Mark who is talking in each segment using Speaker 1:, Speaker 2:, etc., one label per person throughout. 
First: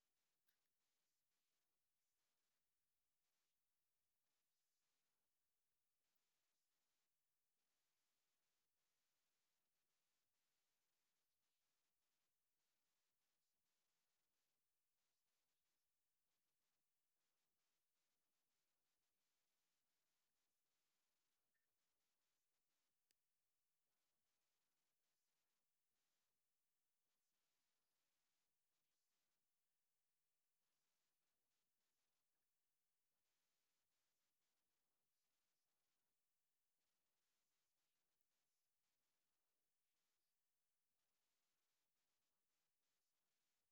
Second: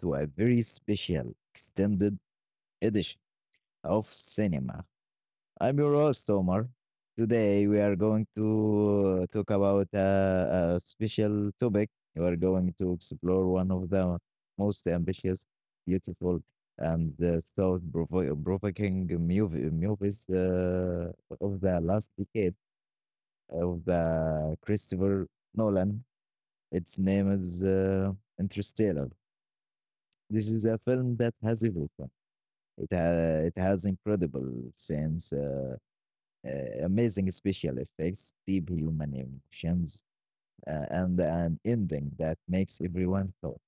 Speaker 1: to a very special extended edition of Cinema. I'm your host, Omar. Today, we are going to talk about a special topic. We are going to explore one of the most ambitious, beautiful, and provoking movies of the last decade of the Christopher Nolan. Its name is Interstellar. This is a film that has everything. It has incredible scenes, amazing special effects, deep human emotions, and an ending that makes everyone thought.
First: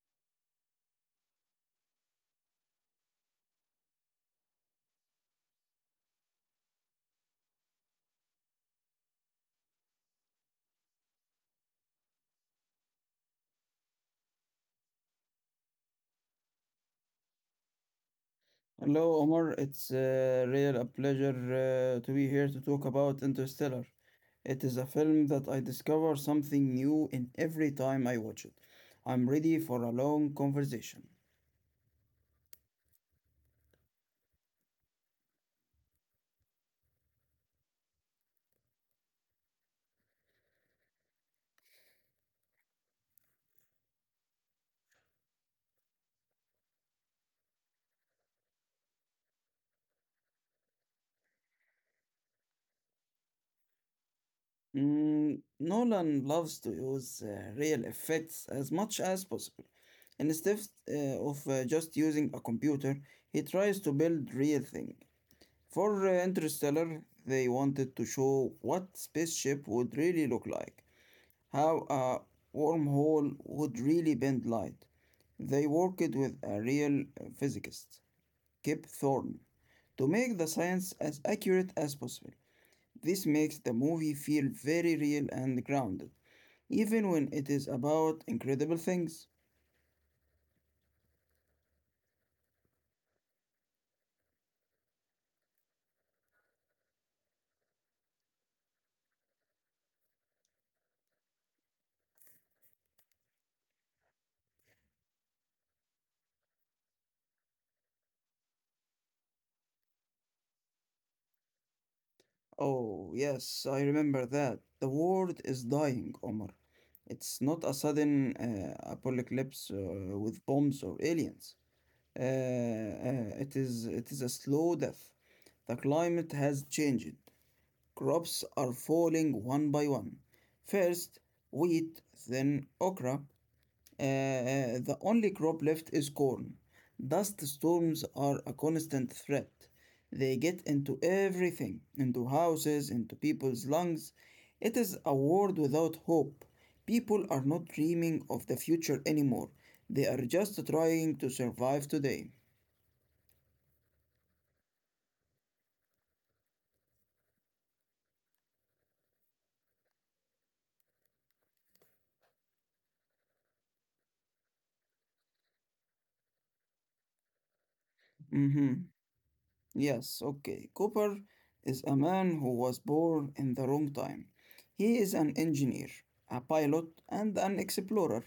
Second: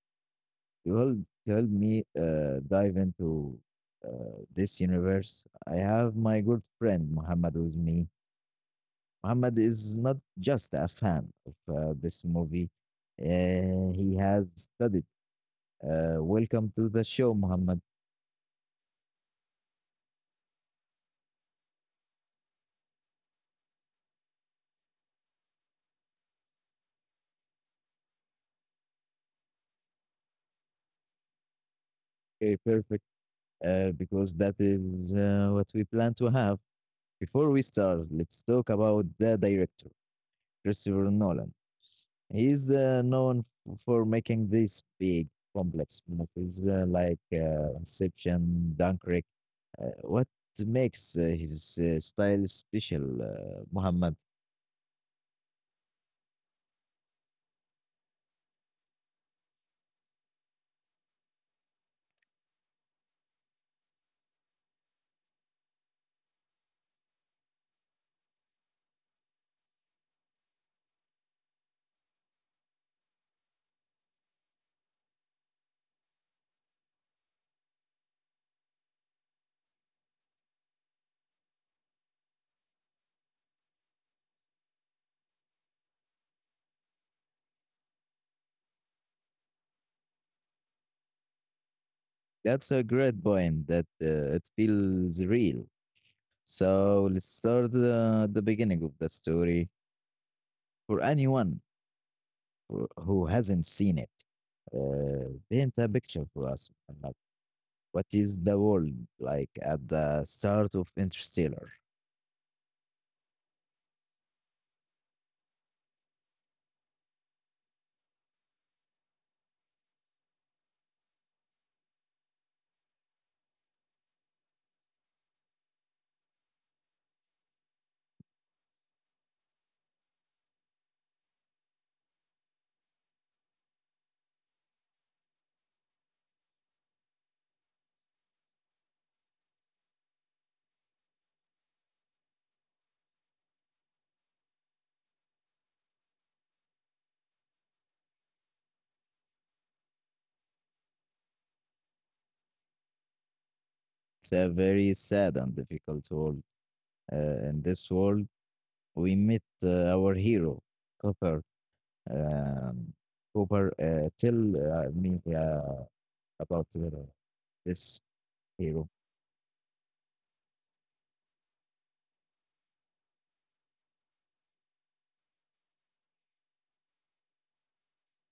Speaker 1: You will told me dive into this universe. I have my good friend Muhammad with me. Muhammad is not just a fan of this movie. He has studied. Welcome to the show, Muhammad.
Speaker 2: Hello, Omar. It's real a pleasure to be here to talk about Interstellar. It is a film that I discover something new in every time I watch it. I'm ready for a long conversation.
Speaker 1: A perfect because that is what we plan to have. Before we start, let's talk about the director, Christopher Nolan. He's known for making these big, complex movies like Inception, Dunkirk. What makes his style special, Muhammad?
Speaker 2: Mm, Nolan loves to use real effects as much as possible. Instead of just using a computer, he tries to build real thing. For Interstellar, they wanted to show what spaceship would really look like. How a wormhole would really bend light. They worked with a real physicist, Kip Thorne, to make the science as accurate as possible. This makes the movie feel very real and grounded, even when it is about incredible things.
Speaker 1: That's a great point that it feels real. So let's start the beginning of the story for anyone who hasn't seen it. Paint a picture for us. Muhammad. What is the world like at the start of Interstellar?
Speaker 2: Oh, yes, I remember that. The world is dying, Omar. It's not a sudden apocalypse with bombs or aliens. Uh, uh, it is a slow death. The climate has changed. Crops are falling one by one. First wheat, then okra. The only crop left is corn. Dust storms are a constant threat. They get into everything, into houses, into people's lungs. It is a world without hope. People are not dreaming of the future anymore. They are just trying to survive today.
Speaker 1: It's a very sad and difficult world. In this world, we meet our hero, Cooper. Um, Cooper, tell me about this hero
Speaker 2: hmm Yes, okay. Cooper is a man who was born in the wrong time. He is an engineer, a pilot, and an explorer.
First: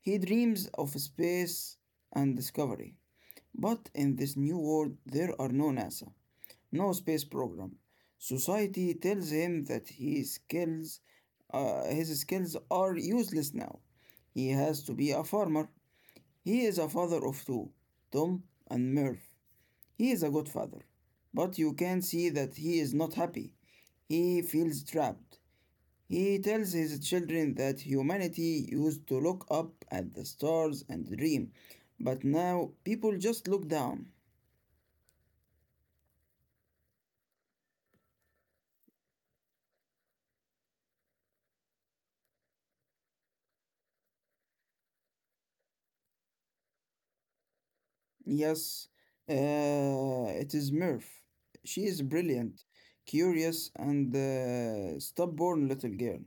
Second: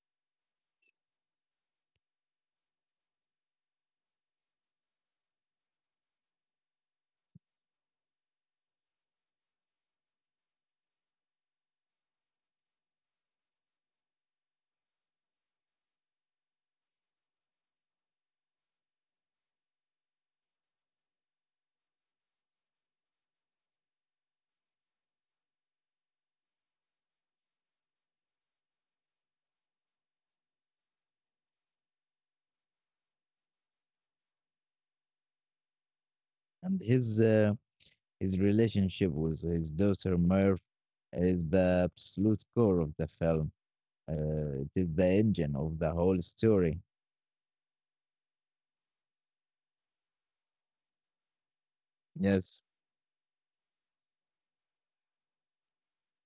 Speaker 2: He dreams of space and discovery. But in this new world, there are no NASA, no space program. Society tells him that his skills are useless now. He has to be a farmer. He is a father of two, Tom and Murph. He is a good father, but you can see that he is not happy. He feels trapped. He tells his children that humanity used to look up at the stars and dream, but now people just look down.
Speaker 1: and his relationship with his daughter Merv is the absolute core of the film. It is the engine of the whole story.
Speaker 2: Yes, it is Murph. She is
Speaker 1: Yes.
Speaker 2: brilliant, curious, and stubborn little girl.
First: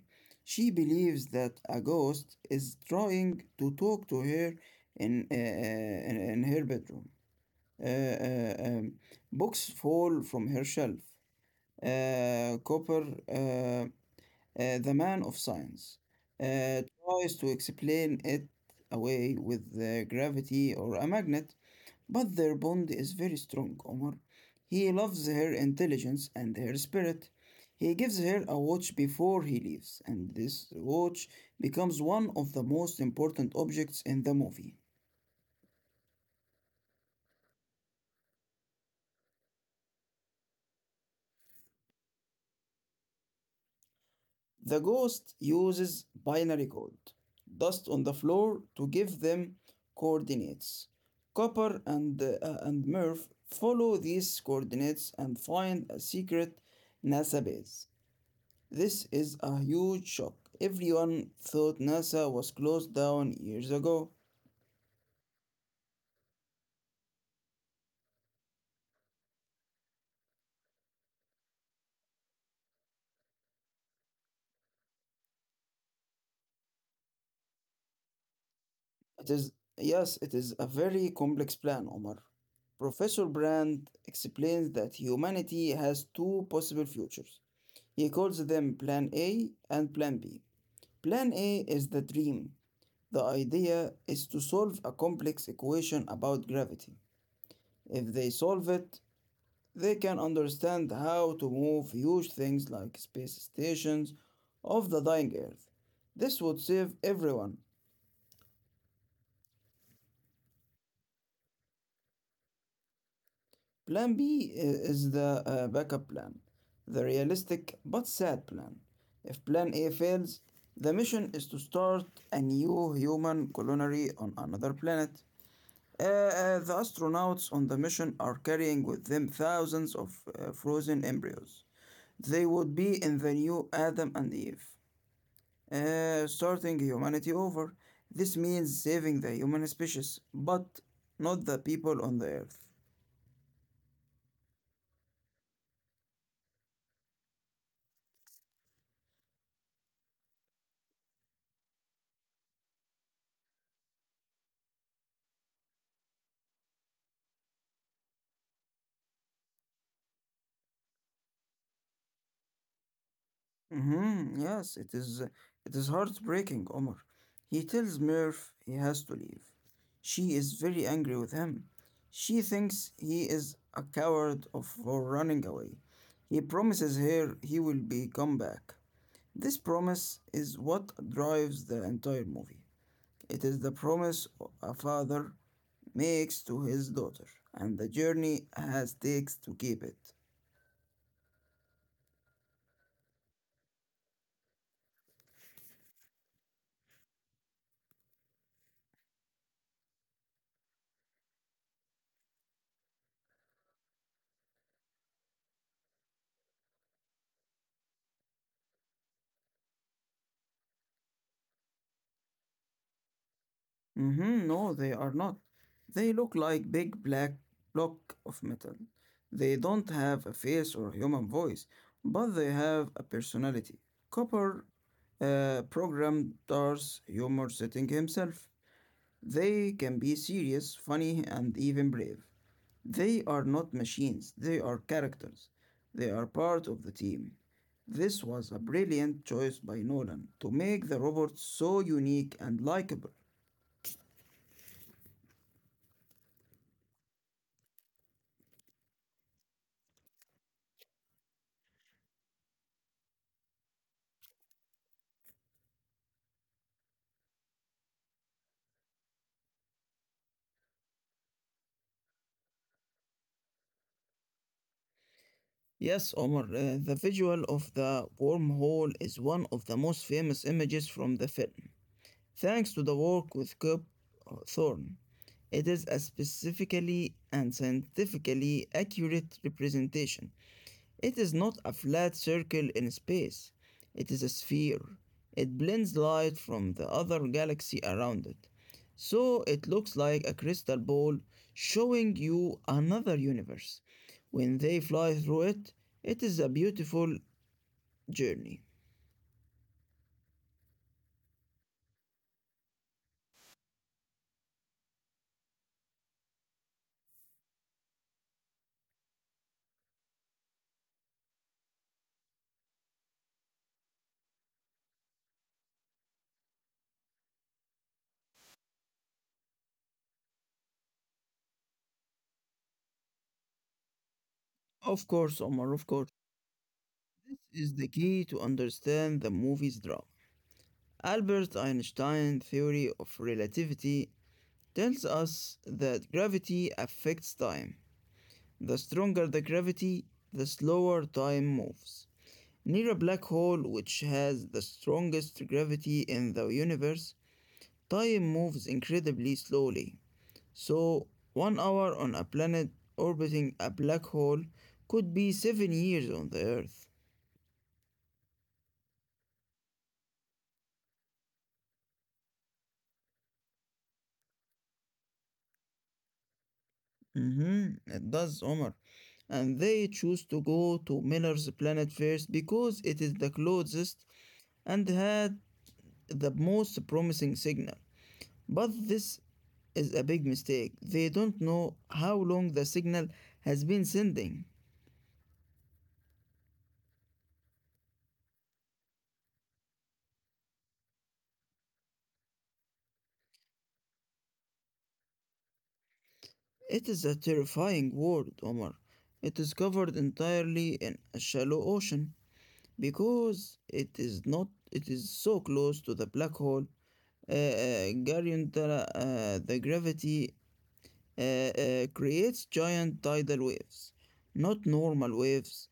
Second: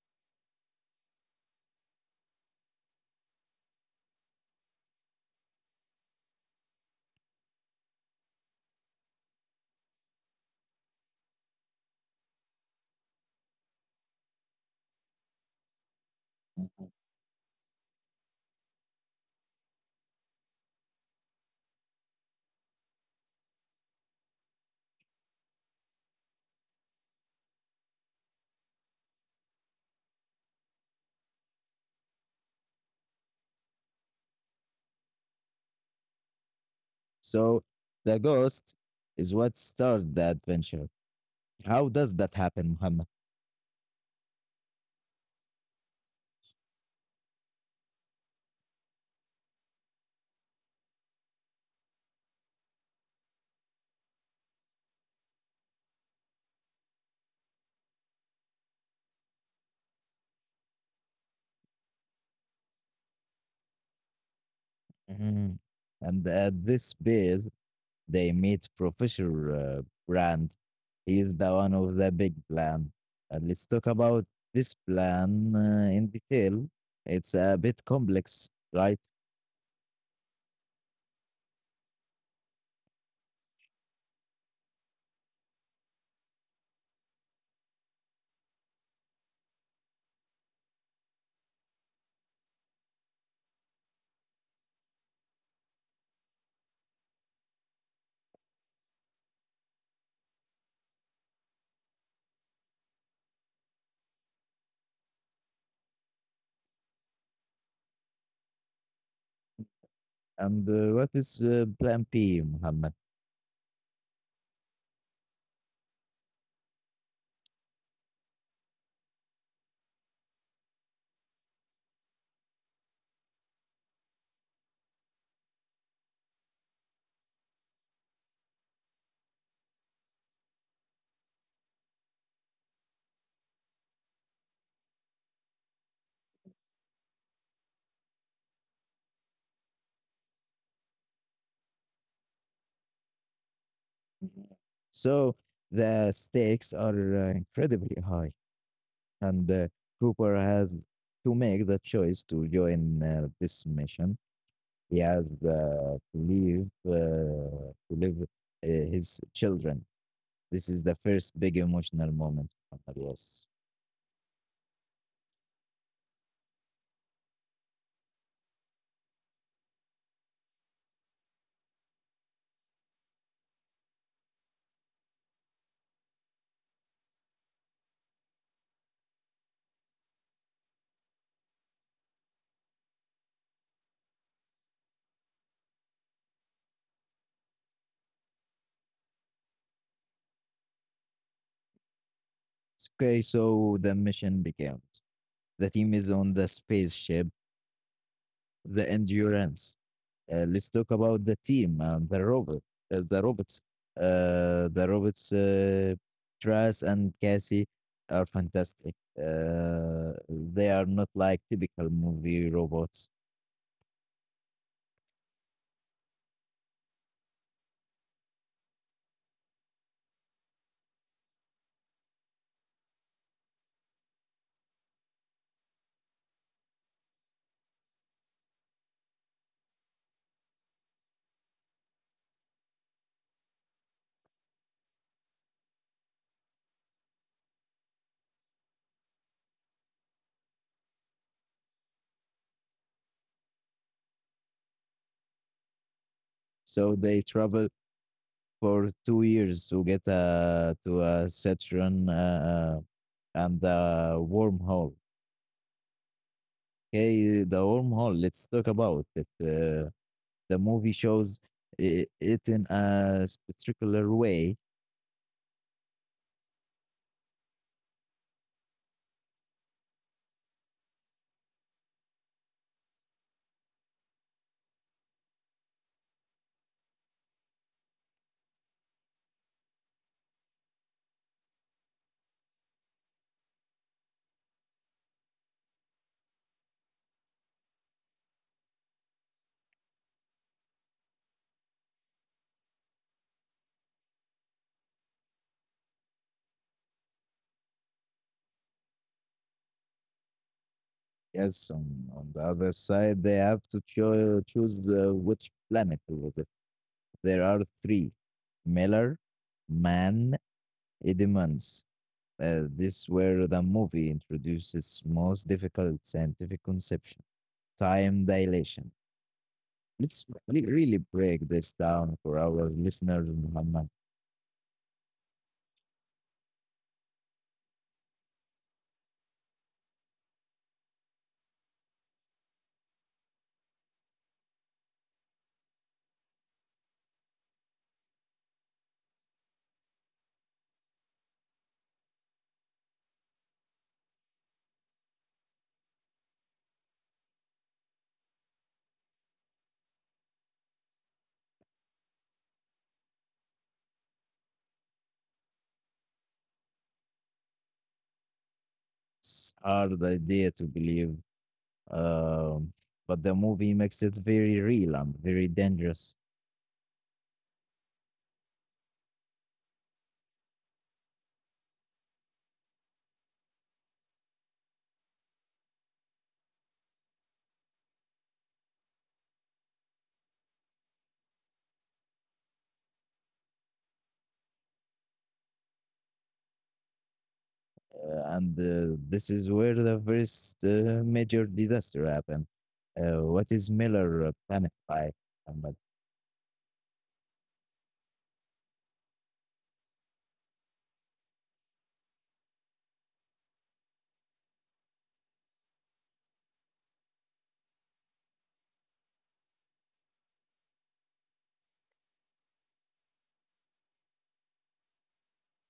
Speaker 2: She believes that a ghost is trying to talk to her in her bedroom. uh, uh, um, Books fall from her shelf. Cooper, the man of science,
Speaker 1: Mhm.
Speaker 2: tries to explain it away with the gravity or a magnet, but their bond is very strong, Omar. He loves her intelligence and her spirit. He gives her a watch before he leaves, and this watch becomes one of the most important objects in the movie.
Speaker 1: So the ghost is what started the adventure. How does that happen, Muhammad?
Speaker 2: The ghost uses binary code, dust on the floor, to give them coordinates. Copper and Murph follow these coordinates and find a secret NASA base. This is a huge shock. Everyone thought NASA was closed down years ago.
Speaker 1: Mhm. And at this base, they meet Professor Brand. He is the one of the big plan. And let's talk about this plan in detail. It's a bit complex, right?
Speaker 2: It is, yes, it is a very complex plan, Omar. Professor Brand explains that humanity has two possible futures. He calls them Plan A and Plan B. Plan A is the dream. The idea is to solve a complex equation about gravity. If they solve it, they can understand how to move huge things like space stations off the dying Earth. This would save everyone.
Speaker 1: And what is Plan P, Muhammad?
Speaker 2: Plan B is the backup plan, the realistic but sad plan. If Plan A fails, the mission is to start a new human colony on another planet. The astronauts on the mission are carrying with them thousands of frozen embryos. They would be in the new Adam and Eve, starting humanity over. This means saving the human species, but not the people on the Earth.
Speaker 1: So the stakes are incredibly high. And Cooper has to make the choice to join this mission. He has to leave his children. This is the first big emotional moment for Marius.
Speaker 2: Mm-hmm. Yes, it is. It is heartbreaking, Omar. He tells Murph he has to leave. She is very angry with him. She thinks he is a coward of, for running away. He promises her he will be come back. This promise is what drives the entire movie. It is the promise a father makes to his daughter, and the journey has takes to keep it.
Speaker 1: Okay, so the mission begins. The team is on the spaceship the endurance. Let's talk about the team and the robot, the robots. The robots, Tras and Cassie, are fantastic. They are not like typical movie robots.
Speaker 2: Mhm, no, they are not. They look like big black block of metal. They don't have a face or human voice, but they have a personality. Copper programmed Dar's humor setting himself. They can be serious, funny, and even brave. They are not machines, they are characters. They are part of the team. This was a brilliant choice by Nolan to make the robot so unique and likable.
Speaker 1: So they travel for 2 years to get to a Saturn and the wormhole. Okay, the wormhole. Let's talk about it. The movie shows it in a particular way.
Speaker 2: Yes, Omar, the visual of the wormhole is one of the most famous images from the film, thanks to the work with Kip Thorne. It is a specifically and scientifically accurate representation. It is not a flat circle in space, it is a sphere. It blends light from the other galaxy around it. So it looks like a crystal ball showing you another universe. When they fly through it, it is a beautiful journey.
Speaker 1: Yes, on the other side, they have to choose which planet was it. There are three: Miller, Man, Edmonds. This where the movie introduces most difficult scientific conception, time dilation. Let's really break this down for our listeners, Muhammad.
Speaker 2: Of course, Omar, of course. This is the key to understand the movie's drama. Albert Einstein's theory of relativity tells us that gravity affects time. The stronger the gravity, the slower time moves. Near a black hole, which has the strongest gravity in the universe, time moves incredibly slowly. So, 1 hour on a planet orbiting a black hole could be 7 years on the Earth.
Speaker 1: It's hard idea to believe. Um, but the movie makes it very real and very dangerous.
Speaker 2: Mm-hmm, it does, Omar. And they choose to go to Miller's planet first because it is the closest and had the most promising signal. But this is a big mistake. They don't know how long the signal has been sending.
Speaker 1: And this is where the first major disaster happened. What is Miller panicked by? But
Speaker 2: It is a terrifying world, Omar. It is covered entirely in a shallow ocean because it is not it is so close to the black hole. Gary Untala, the gravity uh, creates giant tidal waves, not normal waves,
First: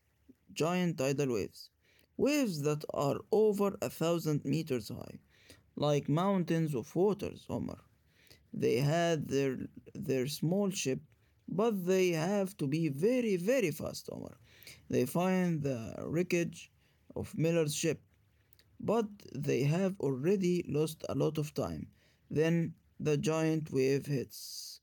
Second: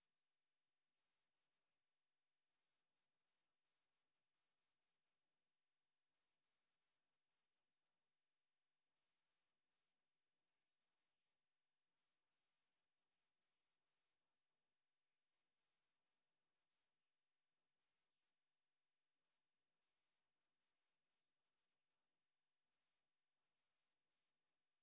Speaker 2: giant tidal waves, waves that are over 1,000 meters high, like mountains of waters, Omar. They their small ship, but they have to be very, very fast, Omar. They find the wreckage of Miller's ship, but they have already lost a lot of time. Then the giant wave hits.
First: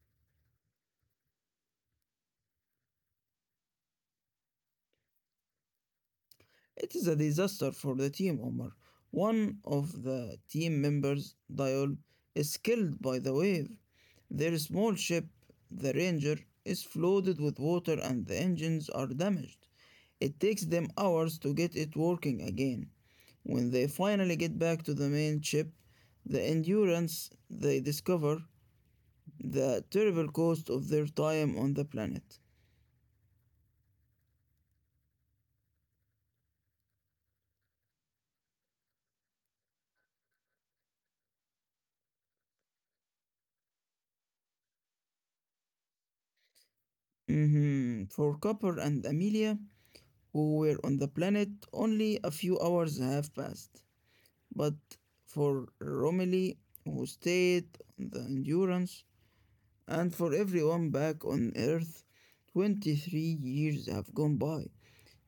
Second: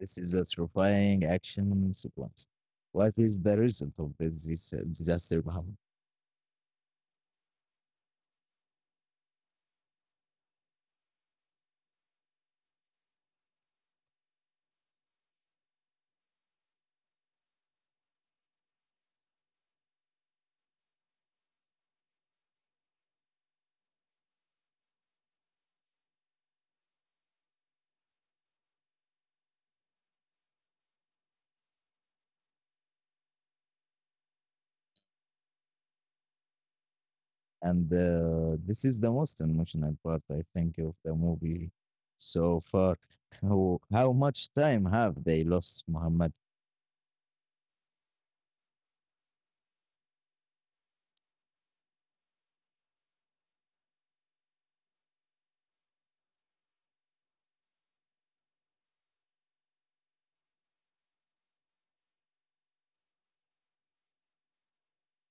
Speaker 1: This is a terrifying action sequence. What is the result of this, disaster? Mohammed?
Speaker 2: It is a disaster for the team, Omar. One of the team members, Dial, is killed by the wave. Their small ship, the Ranger, is flooded with water and the engines are damaged. It takes them hours to get it working again. When they finally get back to the main ship, the Endurance, they discover the terrible cost of their time on the planet.
Speaker 1: And this is the most emotional part, I think, of the movie so far. How much time have they lost, Muhammad?
Speaker 2: Mhm. For Copper and Amelia, who were on the planet only a few hours have passed. But for Romilly, who stayed on the Endurance, and for everyone back on Earth, 23 years have gone by.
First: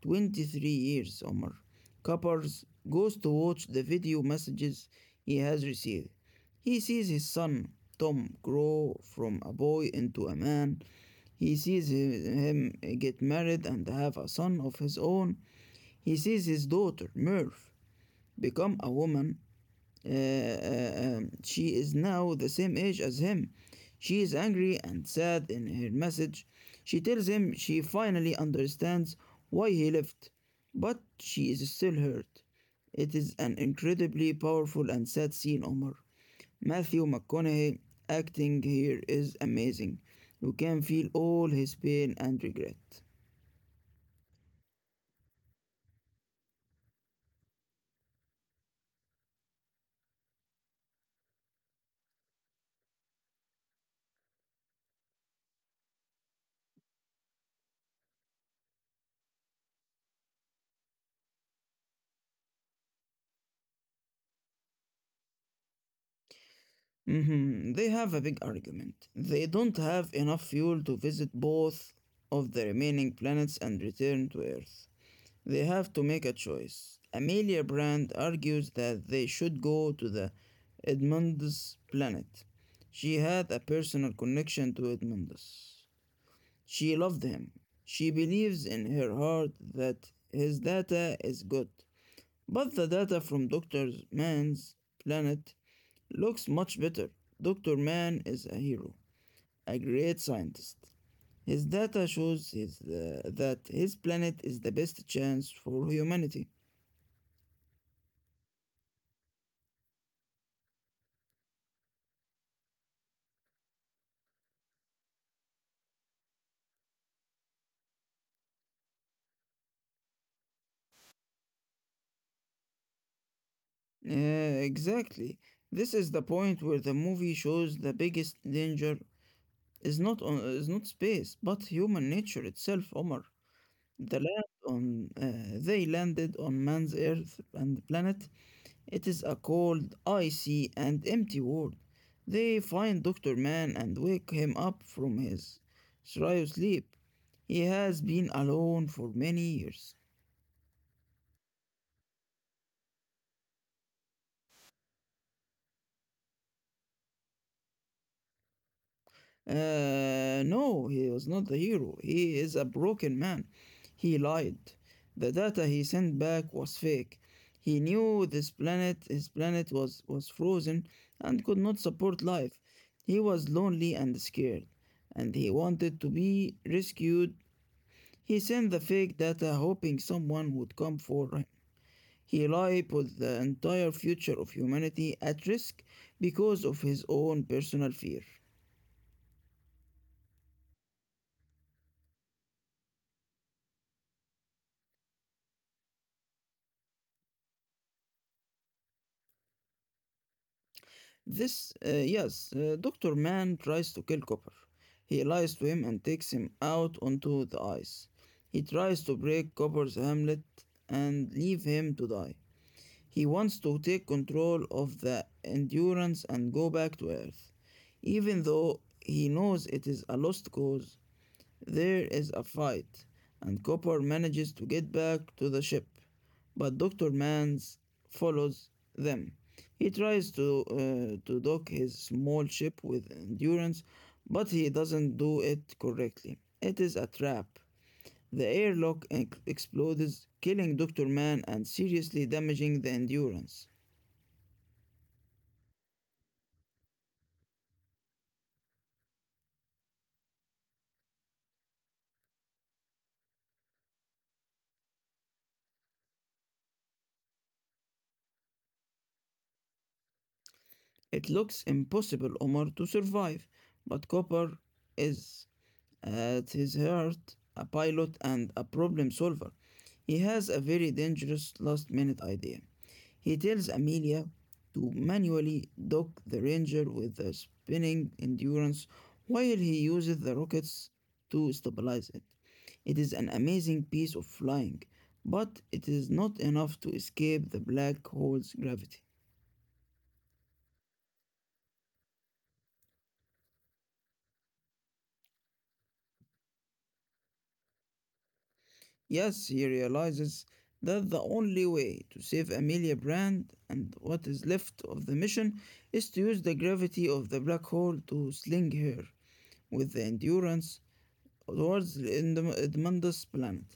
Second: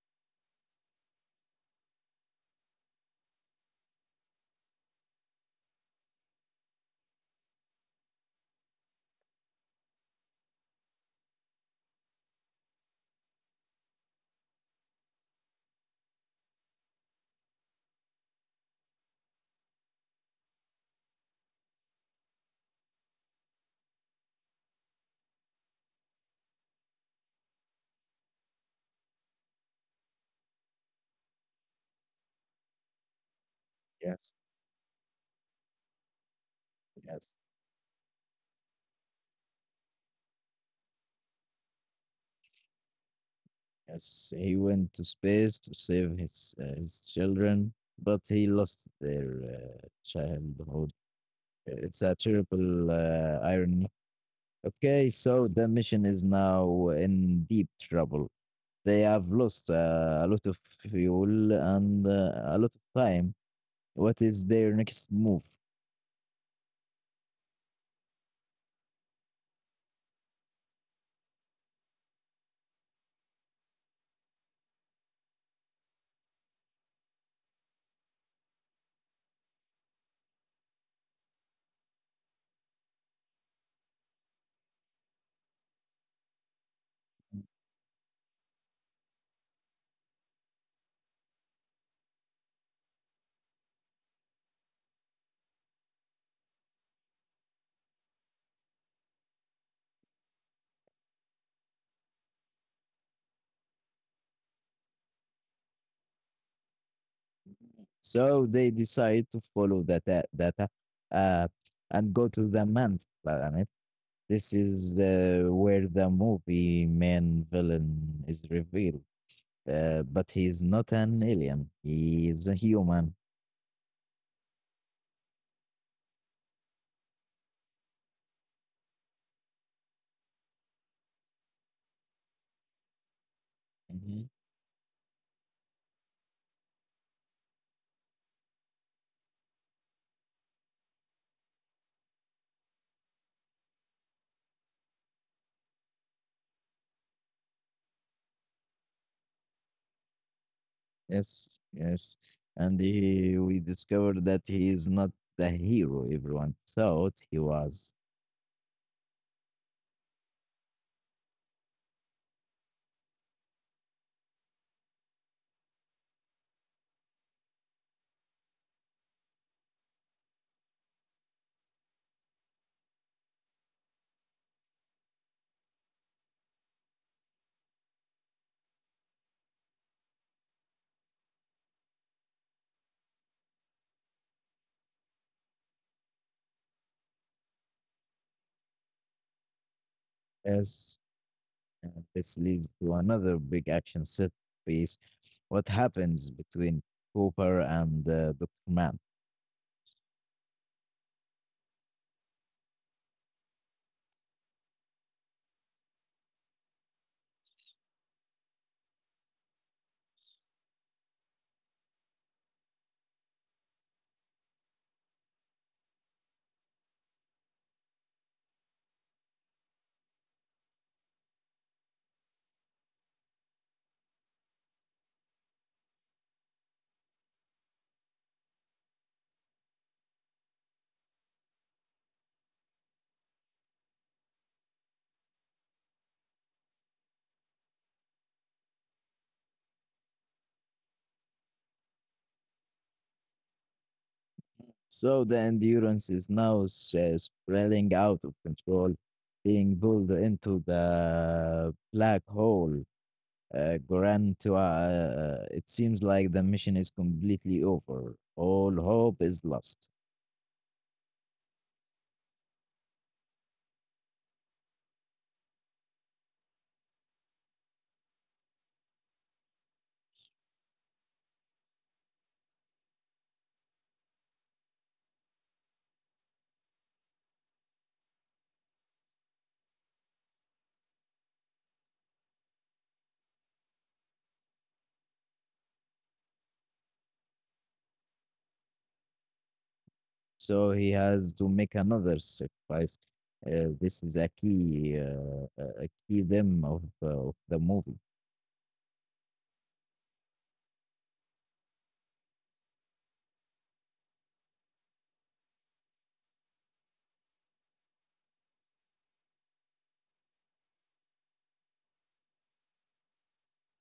Speaker 2: 23 years, Omar. Coppers goes to watch the video messages he has received. He sees his son, Tom, grow from a boy into a man. He sees him get married and have a son of his own. He sees his daughter, Murph, become a woman. She is now the same age as him. She is angry and sad in her message. She tells him she finally understands why he left, but she is still hurt. It is an incredibly
Speaker 1: Yes,
Speaker 2: powerful and sad scene, Omar. Matthew
Speaker 1: yes.
Speaker 2: McConaughey acting here is amazing. You can feel all his pain and regret.
Speaker 1: Yes, he went to space to save his children, but he lost their childhood. It's a terrible irony. Okay, so the mission is now in deep trouble. They have lost a lot of fuel and a lot of time. What is their next move?
Speaker 2: Mhm, they have a big argument. They don't have enough fuel to visit both of the remaining planets and return to Earth. They have to make a choice. Amelia Brand argues that they should go to the Edmundus planet. She had a personal connection to Edmundus. She loved him. She believes in her heart that his data is good. But the data from Dr. Man's planet looks much better. Dr. Man is a hero, a great scientist. His data shows that his planet is the best chance for humanity.
Speaker 1: So they decide to follow that data uh, and go to the man's planet. This is where the movie main villain is revealed. But he's not an alien. He is a human.
Speaker 2: Uh, exactly. This is the point where the movie shows the biggest danger is not space, but human nature itself, Omar.
Speaker 1: Mhm.
Speaker 2: They landed on man's Earth and planet. It is a cold, icy, and empty world. They find Dr. Man and wake him up from his shryo sleep. He has been alone for many years.
Speaker 1: Yes, yes. And he, we discovered that he is not the hero everyone thought he was.
Speaker 2: No, he was not the hero. He is a broken man. He lied. The data he sent back was fake. He knew this planet, his planet was frozen and could not support life. He was lonely and scared, and he wanted to be rescued. He sent the fake data hoping someone would come for him. He lied put the entire future of humanity at risk because of his own personal fear.
Speaker 1: Yes. And this leads to another big action set piece. What happens between Cooper and Dr. Mann?
Speaker 2: Yes, Dr. Mann tries to kill Copper. He lies to him and takes him out onto the ice. He tries to break Copper's hamlet and leave him to die. He wants to take control of the endurance and go back to Earth, even though he knows it is a lost cause. There is a fight, and Copper manages to get back to the ship, but Dr. Mans follows them. He tries to dock his small ship with endurance, but he doesn't do it correctly. It is a trap. The airlock explodes, killing Dr. Man and seriously damaging the endurance.
Speaker 1: So the endurance is now spreading out of control, being pulled into the black hole. Grantua, it seems like the mission is completely over. All hope is lost.
Speaker 2: It looks impossible, Omar, to survive, but Copper is. At his heart, a pilot and a problem solver, he has a very dangerous last minute idea. He tells Amelia to manually dock the Ranger with the spinning endurance while he uses the rockets to stabilize it. It is an amazing piece of flying, but it is not enough to escape the black hole's gravity.
Speaker 1: So he has to make another sacrifice. This is a key, a key them of the movie.
Speaker 2: Yes, he realizes that the only way to save Amelia Brand and what is left of the mission is to use the gravity of the black hole to sling her with the endurance towards in the Edmundus planet.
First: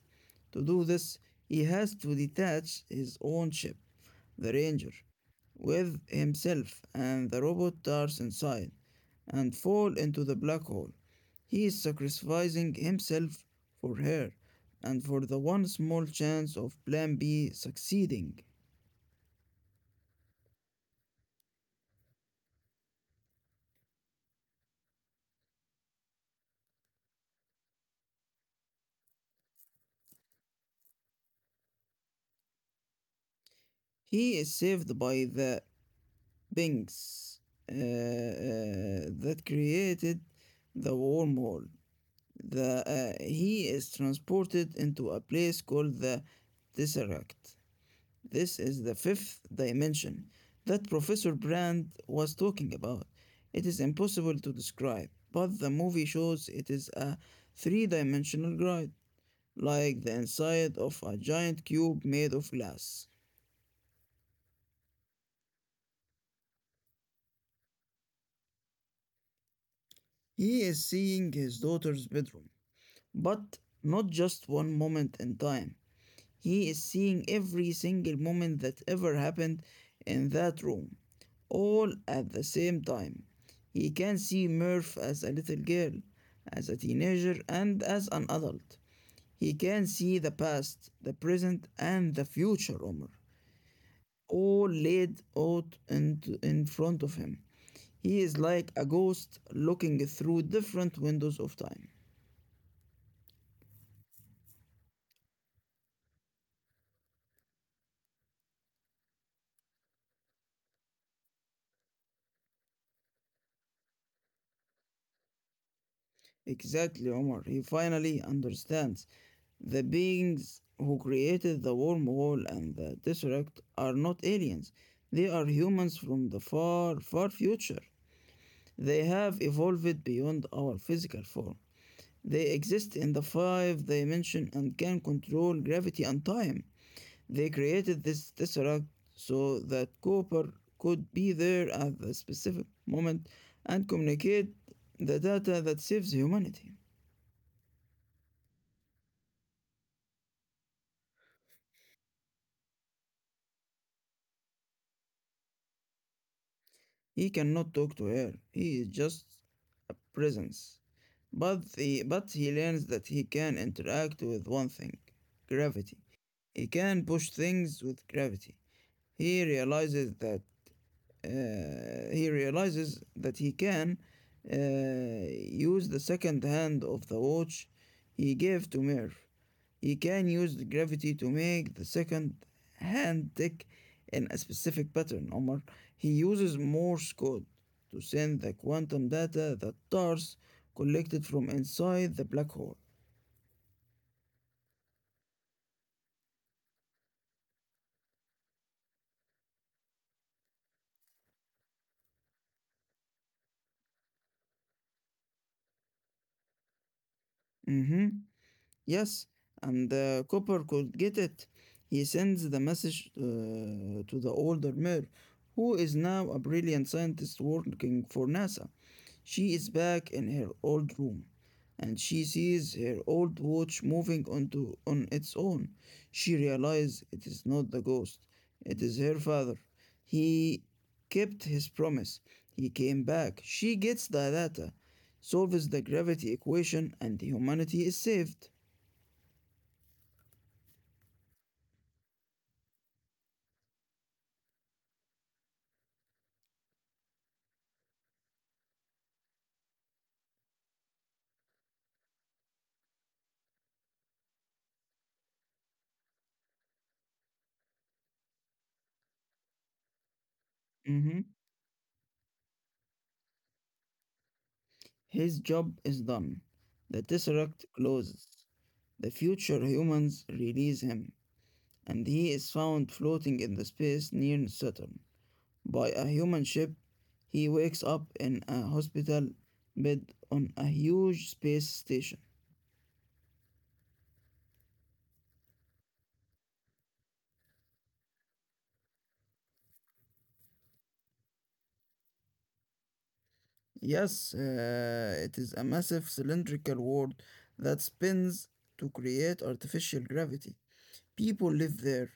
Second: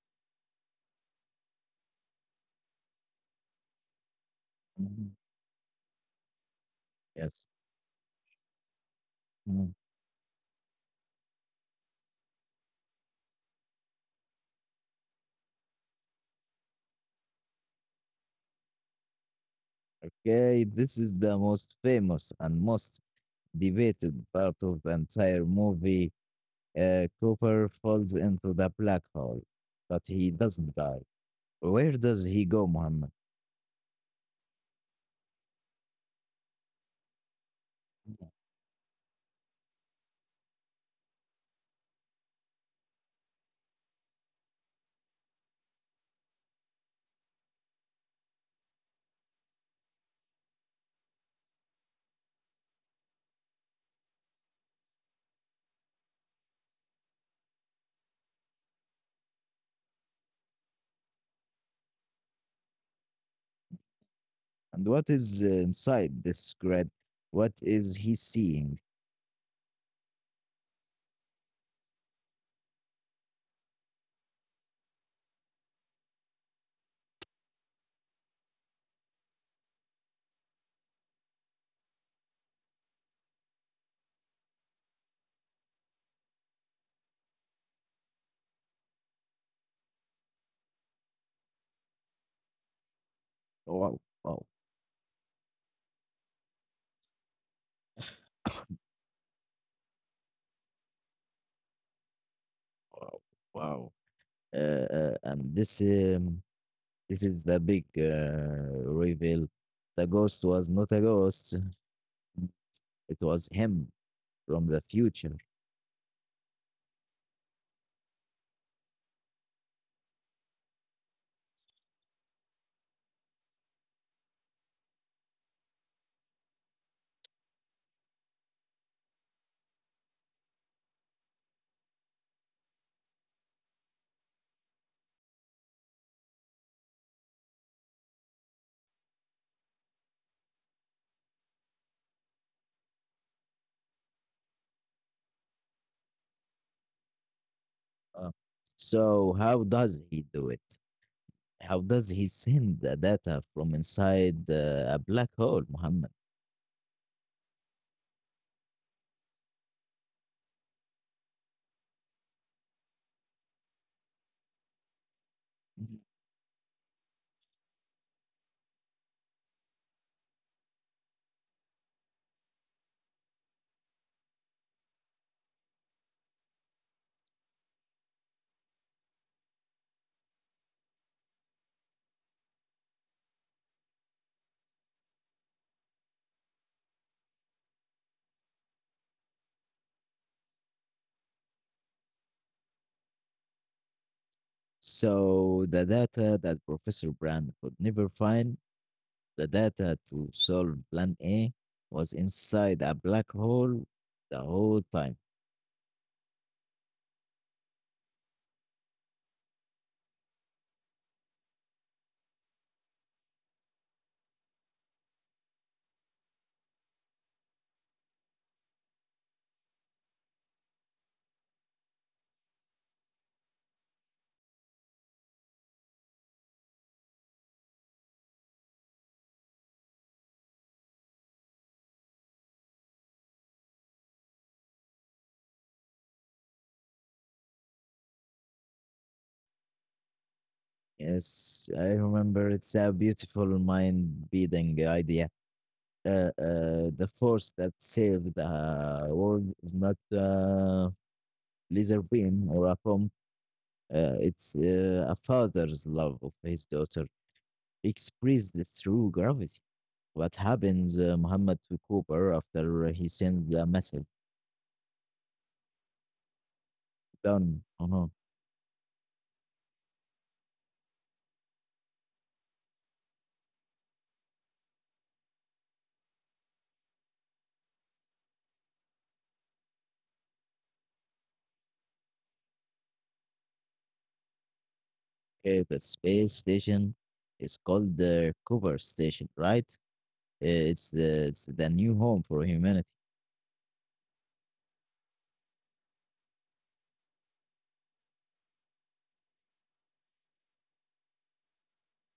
Speaker 2: To do this, he has to detach his own ship, the Ranger,
Speaker 1: Mhm.
Speaker 2: with himself and
Speaker 1: Yes.
Speaker 2: the robot Tars inside, and
Speaker 1: Mm.
Speaker 2: fall into the black hole. He is sacrificing himself for her and for the one small chance of Plan B succeeding.
Speaker 1: Okay, this is the most famous and most debated part of the entire movie. Cooper falls into the black hole, but he doesn't die. Where does he go, Muhammad?
Speaker 2: He is saved by the Binks uh, uh, that created the wormhole the he is transported into a place called the tesseract. This is the fifth dimension that Professor Brand was talking about. It is impossible to describe, but the movie shows it is a three-dimensional ride, like the inside of a giant cube made of glass.
Speaker 1: And what is inside this grid? What is he seeing?
Speaker 2: He is seeing his daughter's bedroom, but not just one moment in time. He is seeing every single moment that ever happened in that room, all at the same time. He can see Murph as a little girl, as a teenager, and as an adult. He can see the past, the present, and the future, Omar,
Speaker 1: Wow, wow,
Speaker 2: all laid out in front of him. He is like a ghost looking through different windows of time.
Speaker 1: wow, wow. And this is the big reveal. The ghost was not a ghost, it was him from the future.
Speaker 2: Exactly, Omar. He finally understands. The beings who created the wormhole and the Tesseract are not aliens. They are humans from the far, far future. They have evolved beyond our physical form. They exist in the five dimension and can control gravity and time. They created this Tesseract so that Cooper could be there at the specific moment and communicate the data that saves humanity.
Speaker 1: Uh, so, how does he do it? How does he send the data from inside a black hole, Muhammad?
Speaker 2: He cannot talk to her. He is just a presence. But he learns that he can interact with one thing, gravity.
Speaker 1: Mhm.
Speaker 2: He can push things with gravity. He realizes that he realizes that he can use the second hand of the watch he gave to Merv. He can use the gravity to make the second hand tick in a specific pattern, Omar. He uses Morse code to send the quantum data that TARS collected from inside the black hole.
Speaker 1: So the data that Professor Brand could never find, the data to solve Plan A, was inside a black hole the whole time.
Speaker 2: Mhm. Yes, and the copper could get it. He sends the message to the older Mir, who is now a brilliant scientist working for NASA. She is back in her old room, and she sees her old watch moving onto on its own. She realizes it is not the ghost; it is her father. He kept his promise. He came back. She gets the data, solves the gravity equation, and humanity is saved.
Speaker 1: Yes, I remember. It's a beautiful mind-beating idea. The force that saved the world is not a laser beam or a bomb. It's a father's love of his daughter express the true gravity. What happens,
Speaker 2: Mhm.
Speaker 1: Muhammad, to Cooper after he sends the message?
Speaker 2: His job is done. The
Speaker 1: Done.
Speaker 2: Tesseract
Speaker 1: Uh-huh.
Speaker 2: closes. The future humans release him, and he is found floating in the space near Saturn by a human ship. He wakes up in a hospital bed on a huge space station.
Speaker 1: Okay, the space station is called the Cooper Station, right? Uh, it's the new home for humanity.
Speaker 2: Yes, it is a massive cylindrical world that spins to create artificial gravity. People live there,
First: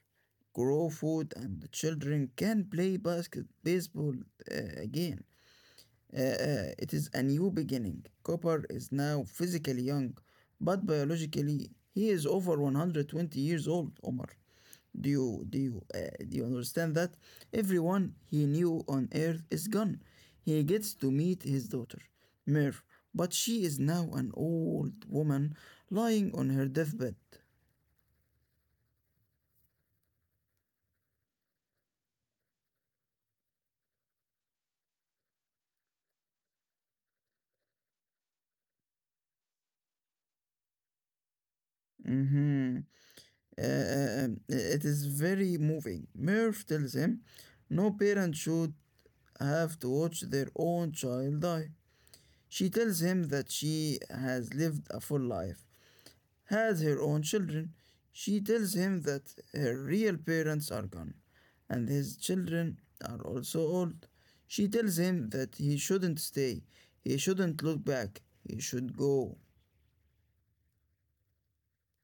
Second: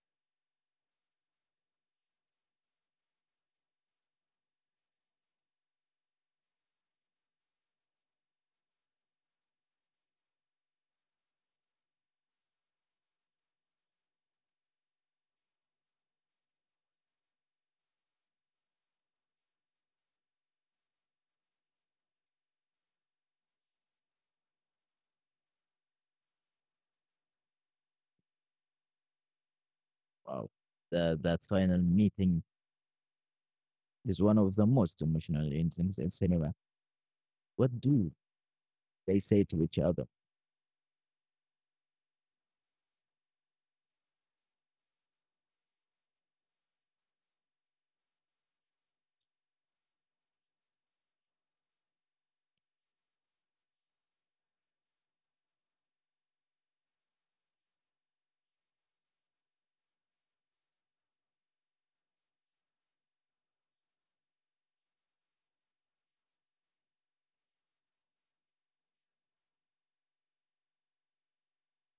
Speaker 2: grow food, and the children can play basket baseball again. It is a new beginning. Copper is now physically young, but biologically he is over 120 years old. Omar, do you do you uh, do you understand that? Everyone he knew on Earth is gone. He gets to meet his daughter, Merv, but she is now an old woman lying on her deathbed.
Speaker 1: Wow, the, that final meeting is one of the most emotional incidents in cinema. What do they say to each other?
Speaker 2: Mm-hmm. It is very moving. Murph tells him no parent should have to watch their own child die. She tells him that she has lived a full life, has her own children. She tells him that her real parents are gone, and his children are also old. She tells him that he shouldn't stay, he shouldn't look back, he should go.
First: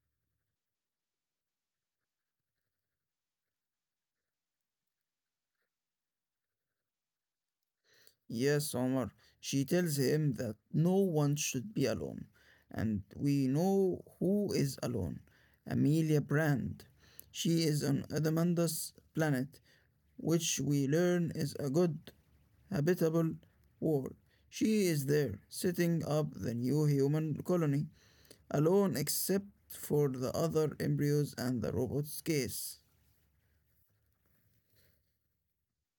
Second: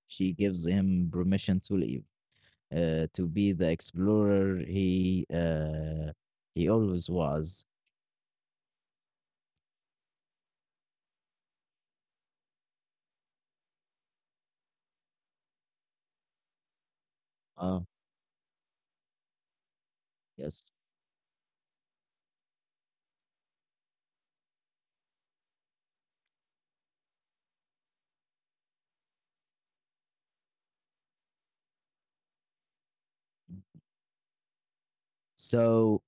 Speaker 1: She gives him permission to leave, to be the explorer he always was.
Speaker 2: Yes, Omar. She tells him that no one should be alone. And we know who is alone, Amelia Brand. She
Speaker 1: Uh,
Speaker 2: is on Adamanda's planet, which
Speaker 1: Yes.
Speaker 2: we learn is a good, habitable world. She is there, setting up the new human colony, alone except for the other embryos and the robot's case.
Speaker 1: So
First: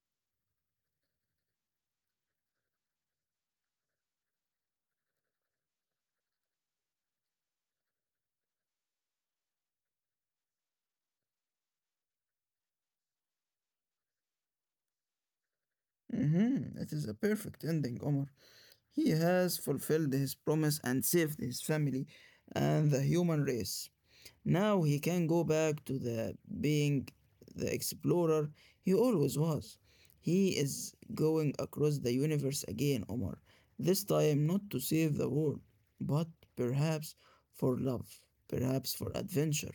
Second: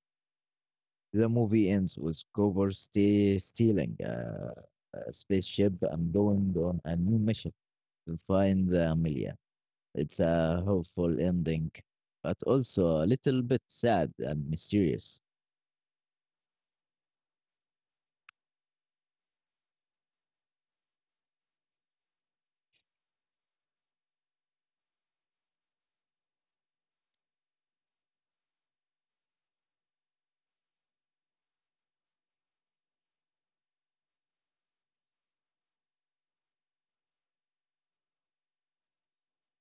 Speaker 1: the movie ends with Grover stealing a spaceship and going on a new mission to find the Amelia. It's a hopeful ending, but also a little bit sad and mysterious.
Speaker 2: Mm-hmm. It is a perfect ending, Omar. He has fulfilled his promise and saved his family and the human race. Now he can go back to the being the explorer he always was. He is going across the universe again, Omar. This time not to save the world, but perhaps for love, perhaps for adventure.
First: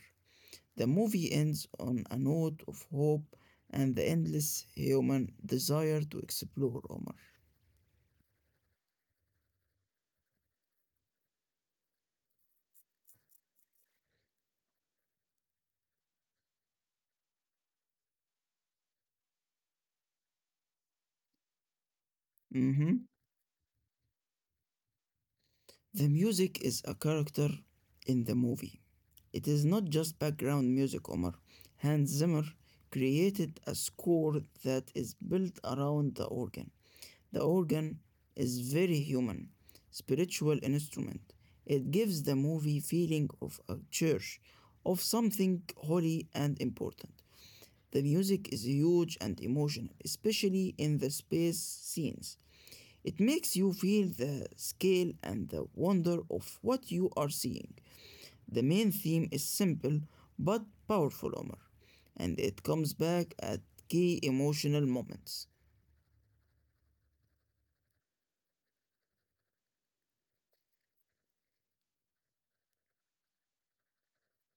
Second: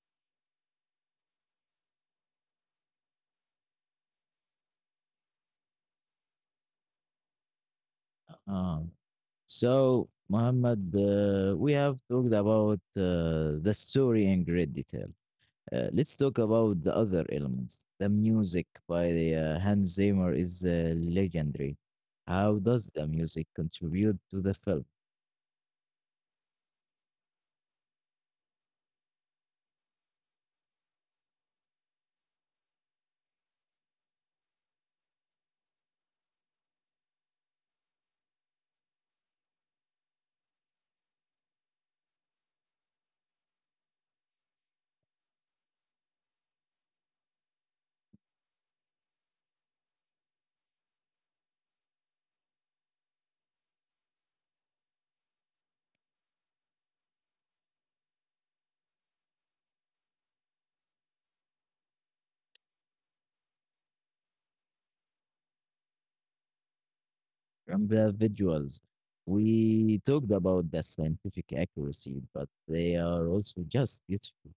Speaker 2: The movie ends on a note of hope and the endless human desire to explore, Omar.
Speaker 1: Uh, so, Muhammad, we have talked about the story in great detail. Let's talk about the other elements. The music by Hans Zimmer is legendary. How does the
Speaker 2: Mm-hmm.
Speaker 1: music contribute to the film
Speaker 2: The music is a character in the movie. It is not just background music, Omar. Hans Zimmer created a score that is built around the organ. The organ is very human, spiritual instrument. It gives the movie feeling of a church, of something holy and important. The music is huge and emotional, especially in the space scenes. It makes you feel the scale and the wonder of what you are seeing. The main theme is simple but powerful, Omar, and it comes back at key emotional moments.
Speaker 1: and the visuals? We talked about the scientific accuracy, but they are also just beautiful.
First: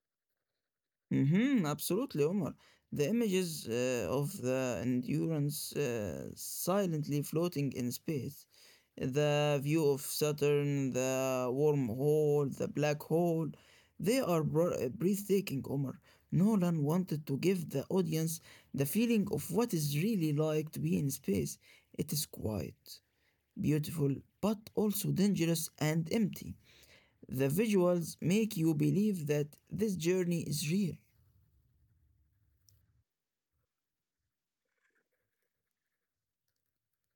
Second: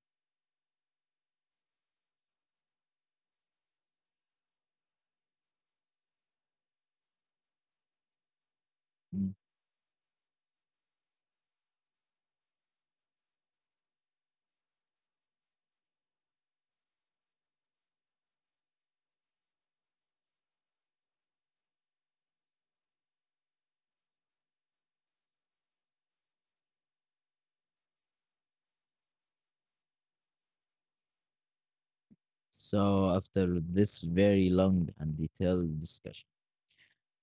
Speaker 2: Mhm, absolutely, Omar. The images of the Endurance silently floating in space,
Speaker 1: Mm.
Speaker 2: the view of Saturn, the wormhole, the black hole, they are breathtaking, Omar. Nolan wanted to give the audience the feeling of what is really like to be in space. It is quiet, beautiful, but also dangerous and empty. The visuals make you believe that this journey is real.
Speaker 1: So, after this very long and detailed discussion,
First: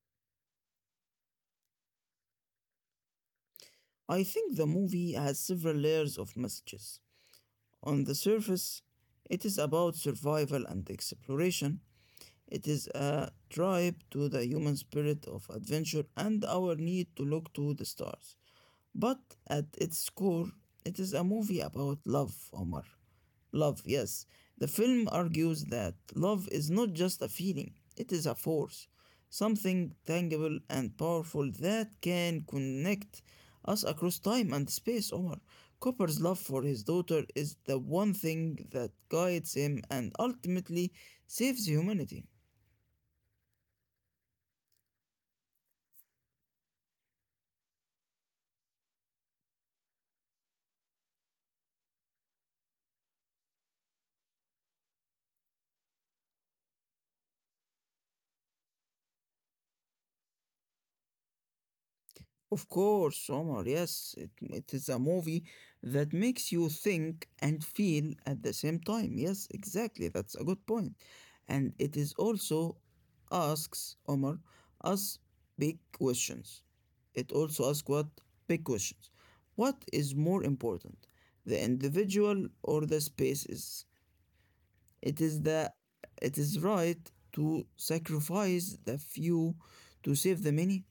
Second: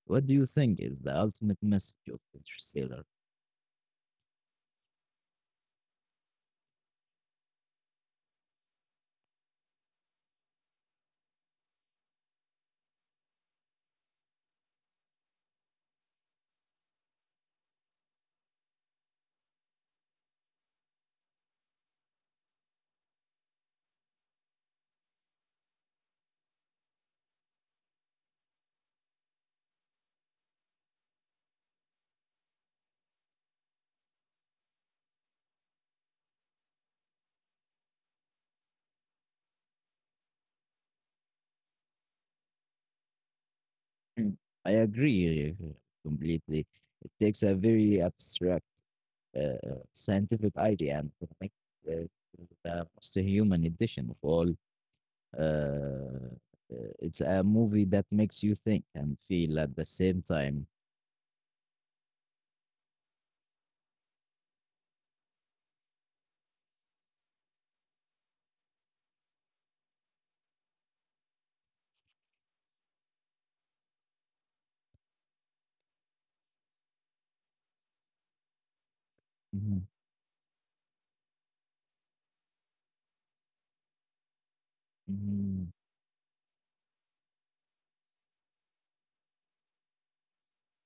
Speaker 1: what do you think is the ultimate message of Interstellar?
Speaker 2: I think the movie has several layers of messages. On the surface, it is about survival and exploration. It is a drive to the human spirit of adventure and our need to look to the stars. But at its core, it is a movie about love, Omar. Love, yes. The film argues that love is not just a feeling, it is a force, something tangible and powerful that can connect us across time and space, Omar. Copper's love for his daughter is the one thing that guides him and ultimately saves humanity.
Speaker 1: Mm. I agree completely. It takes a very abstract scientific idea and to make uh, the most human edition of all. Uh, it's a movie that makes you think and feel at the same time.
Speaker 2: Of course, Omar, yes, it is a movie that makes you think and feel at the same time. Yes, exactly, that's a good point. And it is also asks, Omar, us big questions. It also asks what? Big questions. What
Speaker 1: Mhm,
Speaker 2: is more important, the individual or the spaces? It is the
Speaker 1: mhm,
Speaker 2: it is right to sacrifice the few to save the many.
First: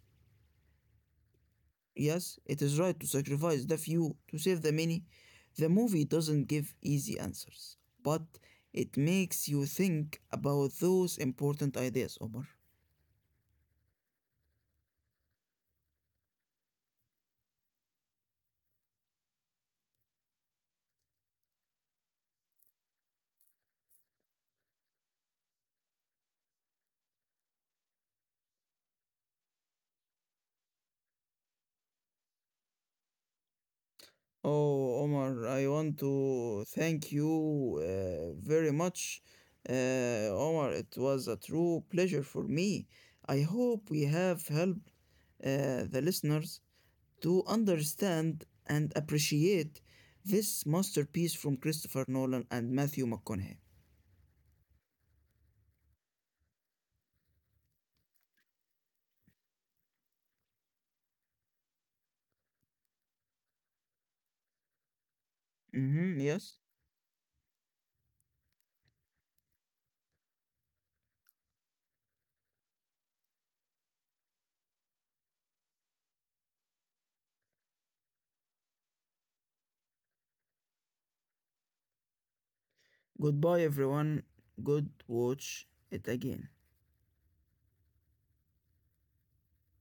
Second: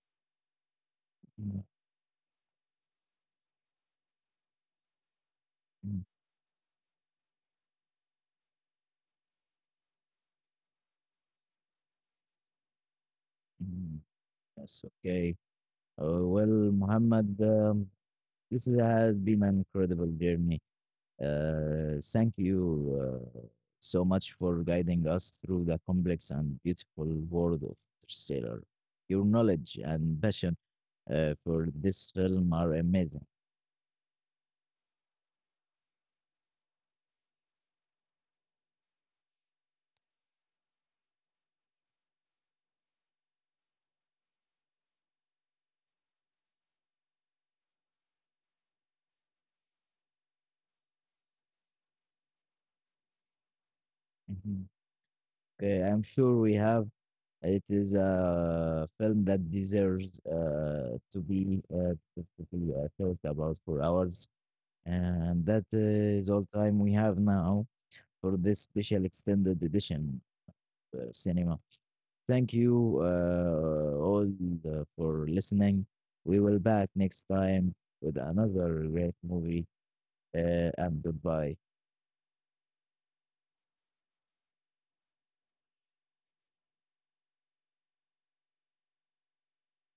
Speaker 1: mhm,
Speaker 2: Yes, it is right to sacrifice the few to save the many. The
Speaker 1: mhm,
Speaker 2: movie doesn't give easy answers, but it makes you think about those important ideas, Omar.
Speaker 1: mhm. Yes, okay. Well, Muhammad, this has been an incredible journey. Thank you so much for guiding us through the complex and beautiful world of Interstellar. Your knowledge and passion for this realm are amazing.
Speaker 2: Oh, Omar, I want to thank you very much. Omar, it was a true pleasure for me. I hope we have helped the listeners to understand and appreciate this masterpiece from Christopher Nolan and Matthew McConaughey.
Speaker 1: Mhm. Okay, I'm sure we have. It is a film that deserves to be talked about for hours, and that
Speaker 2: Hmm,
Speaker 1: is all
Speaker 2: yes.
Speaker 1: time we have now for this special extended edition cinema. Thank you all for listening. We will back next time with another great movie. And goodbye.
Speaker 2: Goodbye, everyone. Good watch it again.